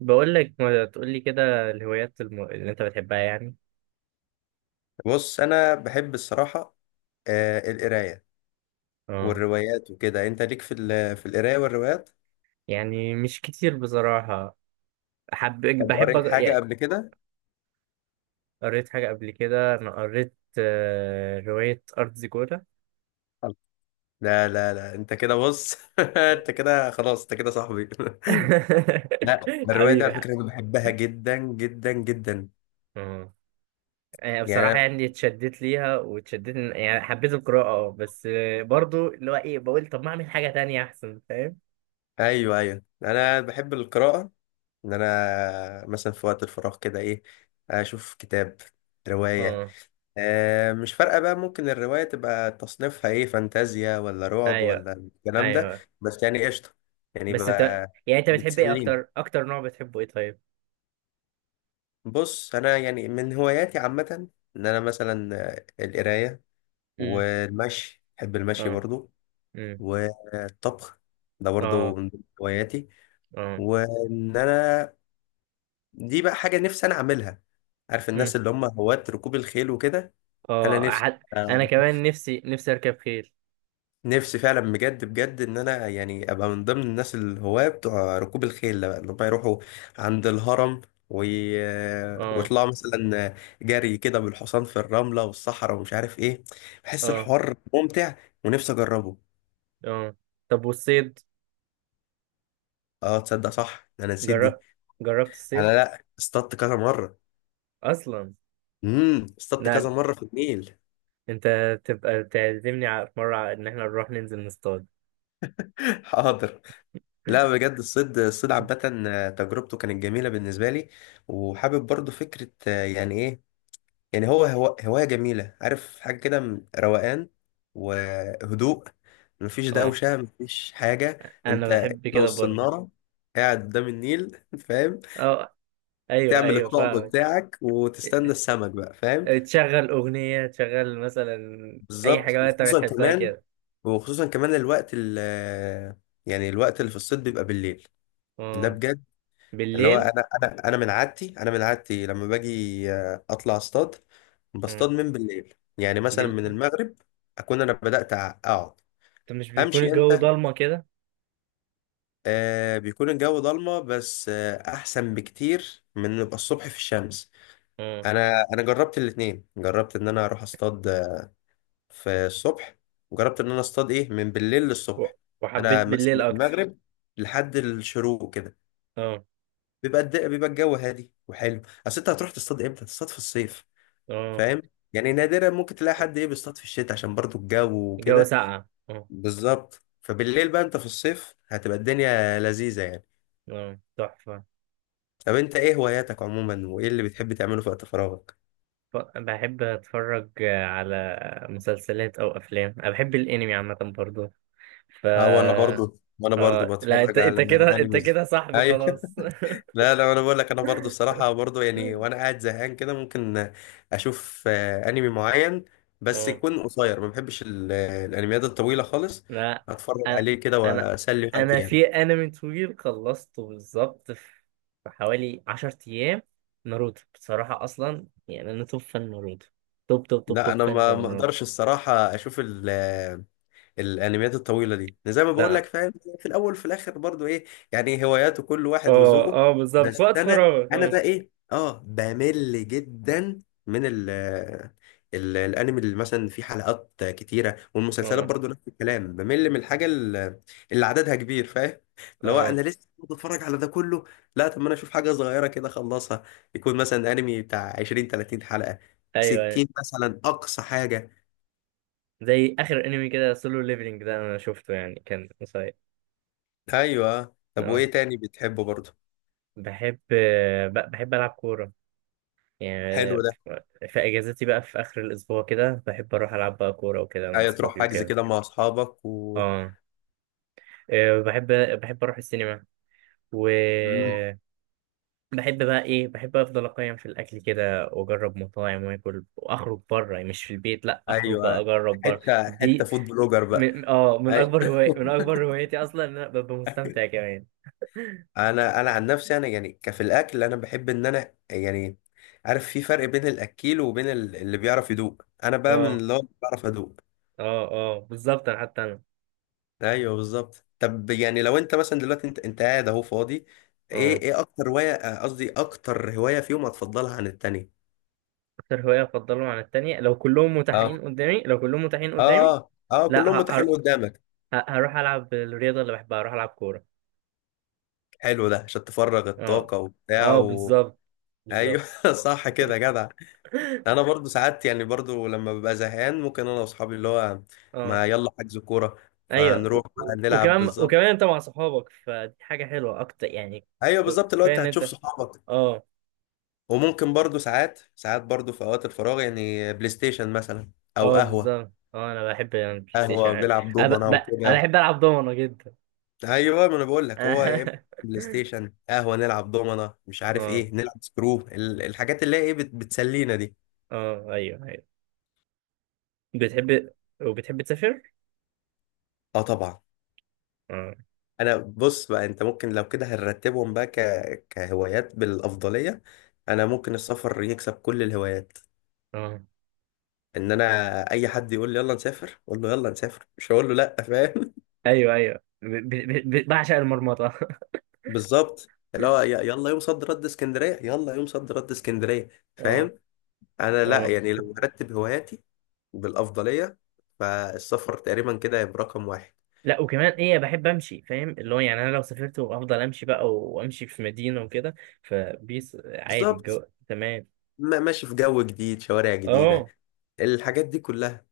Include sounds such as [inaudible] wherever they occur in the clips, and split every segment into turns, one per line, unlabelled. بقول لك، ما تقول لي كده الهوايات اللي انت بتحبها يعني.
بص، انا بحب الصراحه. آه، القرايه
اه.
والروايات وكده، انت ليك في في القرايه والروايات؟
يعني مش كتير بصراحة. حب
طب
بحب
قريت حاجه
يعني.
قبل كده؟
قريت حاجة قبل كده. انا قريت رواية أرض زيكولا.
لا لا لا، انت كده بص [laughs] انت كده خلاص، انت كده صاحبي [laughs]
[laughs]
لا، الروايه دي
حبيبي.
على فكره انا بحبها جدا جدا جدا.
اه.
يعني
بصراحة
أنا-
يعني اتشدت ليها واتشدت يعني حبيت القراءة بس برضو اللي هو ايه بقول طب ما اعمل حاجة تانية احسن، فاهم؟
ايوه، ايوه، انا بحب القراءه. ان انا مثلا في وقت الفراغ كده ايه، اشوف كتاب، روايه.
اه،
مش فارقة بقى، ممكن الرواية تبقى تصنيفها ايه، فانتازيا ولا رعب
ايوه،
ولا الكلام ده.
ايوه.
بس يعني قشطة، يعني
بس انت،
بقى.
يعني انت بتحب ايه
بتسليني.
اكتر؟ اكتر نوع بتحبه ايه طيب؟
بص، أنا يعني من هواياتي عامة، إن أنا مثلا القراية،
امم.
والمشي، بحب المشي
اه،
برضو، والطبخ، ده برضو
اه،
من ضمن هواياتي.
اه.
وإن أنا، دي بقى حاجة نفسي أنا أعملها. عارف
مم.
الناس اللي هم هواة ركوب الخيل وكده؟ أنا
اه.
نفسي
انا كمان نفسي نفسي اركب خيل.
نفسي فعلا، بجد بجد، ان انا يعني ابقى من ضمن الناس الهواة بتوع ركوب الخيل ده، بقى اللي هم يروحوا عند الهرم وي... آه،
اه،
ويطلعوا مثلا جري كده بالحصان في الرملة والصحراء، ومش عارف ايه. بحس
اه،
الحوار ممتع، ونفسي اجربه.
اه. طب والصيد؟
اه، تصدق؟ صح، ده انا نسيت دي.
جرب... جربت
انا،
الصيد
لا، اصطدت كذا مرة.
اصلا؟
اصطدت
لا،
كذا مرة في النيل.
انت تبقى تعزمني، على في مره، على ان احنا نروح ننزل نصطاد.
[laughs] حاضر. لا
[laughs]
بجد، الصيد الصيد عامة، تجربته كانت جميلة بالنسبة لي. وحابب برضو فكرة، يعني ايه، يعني هو هو هواية جميلة، عارف، حاجة كده روقان وهدوء. مفيش
اه،
دوشة، مفيش حاجة.
انا
انت
بحب كده برضو.
والصنارة، قاعد قدام النيل [laughs] فاهم؟
اه، ايوه،
تعمل
ايوه،
الطقم
فاهمك.
بتاعك وتستنى السمك بقى، فاهم؟
تشغل اغنيه، تشغل مثلا. اي
بالظبط،
حاجه بقى انت
وخصوصا
بتحبها
كمان
كده.
وخصوصا كمان الوقت ال يعني الوقت اللي في الصيد بيبقى بالليل، ده
اه.
بجد. اللي هو
بالليل.
انا من عادتي لما باجي اطلع اصطاد،
مم.
بصطاد من بالليل، يعني مثلا من
بال...
المغرب. اكون انا بدات اقعد.
طب مش بيكون
امشي
الجو
امتى؟
ضلمه كده؟
آه، بيكون الجو ضلمه، بس احسن بكتير من نبقى الصبح في الشمس. انا جربت الاتنين، جربت ان انا اروح اصطاد في الصبح، وجربت ان انا اصطاد ايه من بالليل
و-
للصبح.
وحبيت
انا مثلا
بالليل
من
اكتر.
المغرب لحد الشروق كده،
اه،
بيبقى الجو هادي وحلو. اصل انت هتروح تصطاد امتى؟ تصطاد في الصيف،
اه.
فاهم؟ يعني نادرا ممكن تلاقي حد ايه بيصطاد في الشتاء، عشان برضو الجو
الجو
وكده.
ساقع. اه.
بالظبط، فبالليل بقى انت في الصيف هتبقى الدنيا لذيذة يعني.
اه، تحفة.
طب انت ايه هواياتك عموما، وايه اللي بتحب تعمله في وقت فراغك؟
بحب اتفرج على مسلسلات او افلام. انا بحب الانمي عامة برضه. ف
اه، وانا برضو
اه، لا، انت
بتفرج
انت
على
كده انت
انيمز.
كده صاحبي
ايوه [laughs]
خلاص. [laughs]
لا لا، انا بقول لك، انا برضو الصراحة برضو يعني، وانا قاعد زهقان كده ممكن اشوف انمي معين، بس
اه،
يكون قصير. ما بحبش الانميات الطويلة خالص،
لا،
اتفرج
انا
عليه كده
انا
واسلي وقتي
انا
يعني.
في انمي طويل خلصته بالظبط في في حوالي 10 ايام. ناروتو. بصراحة اصلا يعني انا توب فان ناروتو، توب توب توب
لا،
توب
انا
فان
ما
ده.
اقدرش الصراحه اشوف الانميات الطويله دي، يعني زي ما بقول لك،
لا.
فاهم؟ في الاول وفي الاخر برضو ايه، يعني هواياته كل واحد
اه،
وذوقه.
اه، بالظبط في
بس
وقت
انا
فراغك.
انا
اه.
بقى ايه، اه، بمل جدا من الانمي اللي مثلا فيه حلقات كتيره، والمسلسلات
اه،
برضو نفس الكلام، بمل من الحاجه اللي عددها كبير، فاهم؟ اللي هو انا
اه،
لسه بتفرج على ده كله. لا، طب ما انا اشوف حاجه صغيره كده اخلصها، يكون مثلا انمي بتاع 20 30 حلقه،
ايوه، أيوة.
60 مثلا اقصى حاجه.
زي اخر انمي كده، سولو ليفلنج ده انا شفته، يعني كان قصير.
ايوه، طب
اه.
وايه تاني بتحبه برضو؟
بحب، بحب العب كوره يعني.
حلو ده.
في اجازتي بقى في اخر الاسبوع كده، بحب اروح العب بقى كوره وكده مع
ايوه، تروح
اصحابي
حجز
وكده.
كده مع اصحابك و،
اه. آه، بحب بحب اروح السينما، و
مم.
بحب بقى ايه، بحب افضل اقيم في الاكل كده، واجرب مطاعم واكل، واخرج بره مش في البيت، لا اخرج بقى
ايوه،
اجرب بره.
حته حته
دي
فود بلوجر بقى.
من
أي...
اكبر هواي من اكبر هوايتي اصلا، ان انا ببقى مستمتع كمان.
[laughs] انا عن نفسي انا يعني، كفي الاكل، انا بحب ان انا يعني عارف، في فرق بين الاكيل وبين اللي بيعرف يدوق، انا بقى من
اه،
اللي هو بعرف ادوق.
اه، اه، بالظبط انا حتى انا.
ايوه بالظبط، طب يعني لو انت مثلا دلوقتي انت قاعد اهو فاضي، ايه
اه.
ايه اكتر هوايه، قصدي اكتر هوايه فيهم هتفضلها عن التانية؟
اكتر هوايه افضلهم عن التانية؟
اه،
لو كلهم متاحين
اه،
قدامي.
اه، اه،
لا،
كلهم متاحين قدامك.
هروح العب الرياضه اللي بحبها. هروح العب كوره.
حلو ده، عشان تفرغ
اه،
الطاقة وبتاع
اه،
و...
بالظبط،
ايوه
بالظبط.
[laughs] صح كده يا جدع. انا
[laughs]
برضو ساعات يعني، برضو لما ببقى زهقان ممكن انا واصحابي، اللي هو
اه،
ما يلا حجز كورة،
ايوه.
فنروح بقى نلعب.
وكمان
بالظبط،
وكمان، انت مع صحابك، فدي حاجه حلوه اكتر يعني.
ايوه بالظبط، اللي هو
كفايه
انت
ان
هتشوف
انت.
صحابك.
اه،
وممكن برضو ساعات ساعات، برضو في اوقات الفراغ، يعني بلاي ستيشن مثلا او
اه،
قهوة،
بالظبط. اه، انا بحب البلاي
قهوة
ستيشن.
بنلعب
انا ب...
دومنا
ب... انا
وكده.
بحب العب دومنه جدا.
ايوه ما انا بقول
[laughs]
لك، هو يا إما
اه،
بلاي ستيشن، قهوة نلعب دومنا، مش عارف ايه، نلعب سكرو الحاجات اللي هي ايه بتسلينا دي.
اه، ايوه، ايوه، بتحب. وبتحب تسافر؟
اه، طبعا.
اه،
انا بص بقى، انت ممكن لو كده هنرتبهم بقى كهوايات بالافضليه، انا ممكن السفر يكسب كل الهوايات.
اه،
ان انا اي حد يقول لي يلا نسافر، اقول له يلا نسافر، مش هقول له لا، فاهم؟
ايوه، ايوه، بعشق المرمطه. [laughs]
[laughs] بالظبط، اللي هو يلا يوم صد رد اسكندريه، يلا يوم صد رد اسكندريه،
اه،
فاهم؟ انا لا
اه،
يعني، لو هرتب هواياتي بالافضليه فالسفر تقريبا كده هيبقى رقم واحد.
لا وكمان ايه، بحب امشي، فاهم؟ اللي هو يعني انا لو سافرت وافضل امشي بقى، وامشي في مدينه وكده. فبيس عادي الجو.
بالظبط،
تمام.
ماشي في جو جديد، شوارع جديده،
اه،
الحاجات دي كلها.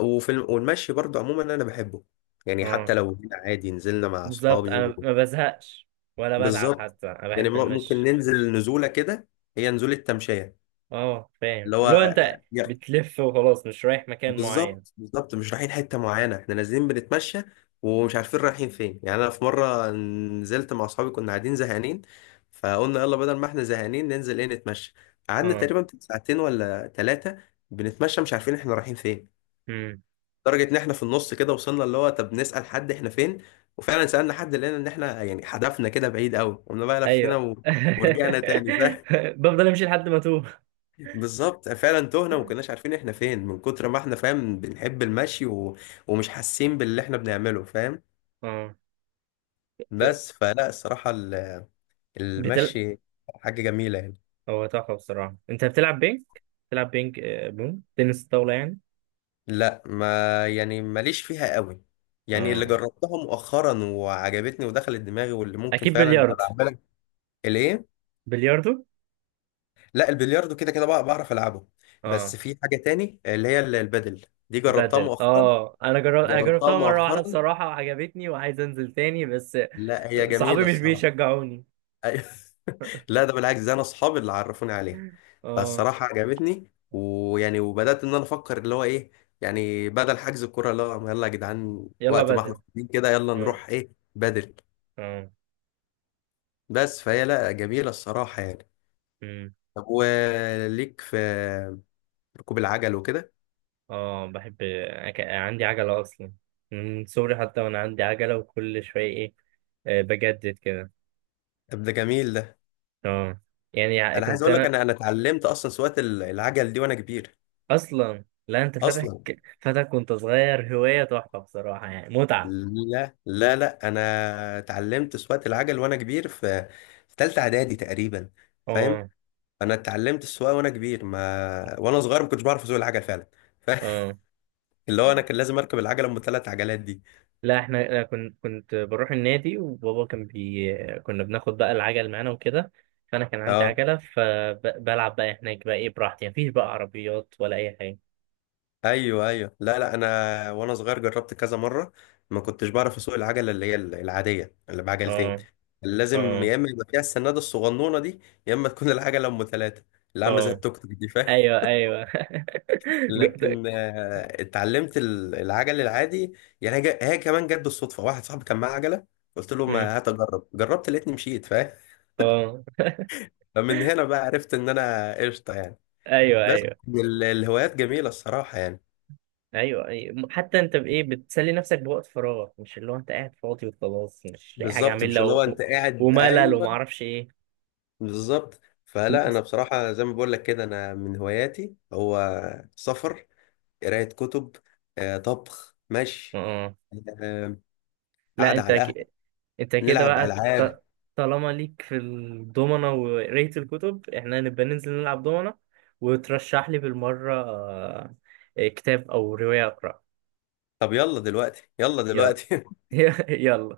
والمشي برضه عموما انا بحبه، يعني حتى
اه،
لو هنا عادي نزلنا مع
بالظبط.
اصحابي
انا
و...
ما بزهقش ولا بتعب،
بالظبط،
حتى انا
يعني
بحب
ممكن
المشي.
ننزل نزوله كده، هي نزوله تمشيه،
اه، فاهم.
اللي هو
اللي هو انت
يا-
بتلف وخلاص، مش رايح مكان معين.
بالظبط، بالظبط مش رايحين حته معينه، احنا نازلين بنتمشى ومش عارفين رايحين فين. يعني انا في مره نزلت مع اصحابي، كنا قاعدين زهقانين فقلنا يلا، بدل ما احنا زهقانين ننزل ايه، نتمشى. قعدنا
اه،
تقريبا ساعتين ولا ثلاثه بنتمشى، مش عارفين احنا رايحين فين، لدرجه ان احنا في النص كده وصلنا اللي هو، طب نسال حد احنا فين. وفعلا سالنا حد، لقينا ان احنا يعني هدفنا كده بعيد قوي، قمنا بقى لفينا
ايوه.
و... ورجعنا تاني، فاهم؟ [laughs]
[laughs] بفضل امشي لحد ما اتوه.
بالظبط، فعلا تهنا وما كناش عارفين احنا فين، من كتر ما احنا، فاهم، بنحب المشي و... ومش حاسين باللي احنا بنعمله، فاهم؟
اه.
بس فلا الصراحه ال-
بتل...
المشي حاجه جميله يعني.
هو تحفة بصراحة. انت بتلعب بينج بون تنس طاولة يعني؟
لا، ما يعني ماليش فيها قوي، يعني اللي
اه،
جربتها مؤخرا وعجبتني ودخلت دماغي، واللي ممكن
اكيد.
فعلا
بلياردو.
ابقى اعملها. الايه؟
بلياردو.
لا، البلياردو كده كده بقى بعرف العبه. بس
اه،
في حاجه تاني اللي هي البادل دي، جربتها
بدل.
مؤخرا.
اه انا
جربتها
جربتها مرة واحدة
مؤخرا
بصراحة وعجبتني، وعايز انزل تاني بس.
لا، هي
صحابي
جميله
مش
الصراحه.
بيشجعوني.
أيوة. [laughs] لا، ده بالعكس، ده انا اصحابي اللي عرفوني عليها،
اه،
فالصراحه عجبتني، ويعني وبدات ان انا افكر اللي هو ايه، يعني بدل حجز الكوره اللي هو يلا يا جدعان،
يلا
وقت ما احنا
بدل،
فاضيين كده يلا
اه،
نروح ايه بدل.
اه.
بس فهي لا، جميله الصراحه يعني.
امم.
طب وليك في ركوب العجل وكده؟
اه، بحب. عندي عجلة اصلا. من صغري، حتى وانا عندي عجلة، وكل شوية ايه، بجدد كده.
طب ده جميل.
اه. يعني
انا عايز
كنت
اقول لك،
انا.
انا اتعلمت اصلا سواقه العجل دي وانا كبير،
اصلا لا، انت فاتك.
اصلا.
فاتك وانت صغير، هواية تحفة بصراحة يعني، متعة.
لا لا لا، انا اتعلمت سواقه العجل وانا كبير في ثالثه اعدادي تقريبا، فاهم؟
اه،
انا اتعلمت السواقه وانا كبير، ما وانا صغير ما كنتش بعرف اسوق العجل فعلا. ف- [laughs]
اه.
اللي هو انا كان لازم اركب العجله ام ثلاث عجلات دي.
لا احنا، أنا كنت بروح النادي، وبابا كان بي كنا بناخد بقى العجل معانا وكده. فانا كان عندي
اه،
عجلة، فبلعب بقى هناك بقى ايه، براحتي، مفيش بقى عربيات ولا اي حاجة.
ايوه ايوه، لا لا، انا وانا صغير جربت كذا مره، ما كنتش بعرف اسوق العجله اللي هي العاديه اللي بعجلتين،
اه،
لازم
اه،
يا اما يبقى فيها السناده الصغنونه دي، يا اما تكون [laughs] العجله ام ثلاثه، اللي عامله زي
اه،
التوك توك دي، فاهم؟
ايوه، ايوه. [laughs] جو- ت-
لكن اتعلمت العجل العادي، يعني هي هي كمان جت بالصدفه، واحد صاحبي كان معاه عجله، قلت له
مم.
ما هات اجرب، جربت لقيتني مشيت، فاهم؟
اه،
فمن هنا بقى عرفت ان انا قشطه يعني.
ايوه،
بس
ايوه،
الهوايات جميله الصراحه يعني.
ايوه، ايوه. حتى انت بايه بتسلي نفسك بوقت فراغك؟ مش اللي هو انت قاعد فاضي وخلاص، مش لاقي حاجه
بالظبط، مش
اعملها
اللي هو انت قاعد،
وملل، وما
ايوه.
اعرفش ايه.
بالظبط، فلا انا
[laughs] اه،
بصراحه زي ما بقول لك كده، انا من هواياتي هو سفر، قرايه كتب، طبخ، مشي،
آه.
آه،
لا
قعده
انت
على القهوه،
انت كده
نلعب
بقى
العاب.
طالما ليك في الدومنة وقرايه الكتب، احنا نبقى ننزل نلعب دومنة. وترشح لي بالمره كتاب او روايه اقرا.
طب يلا دلوقتي، يلا
يلا.
دلوقتي [laughs]
[laughs] يلا.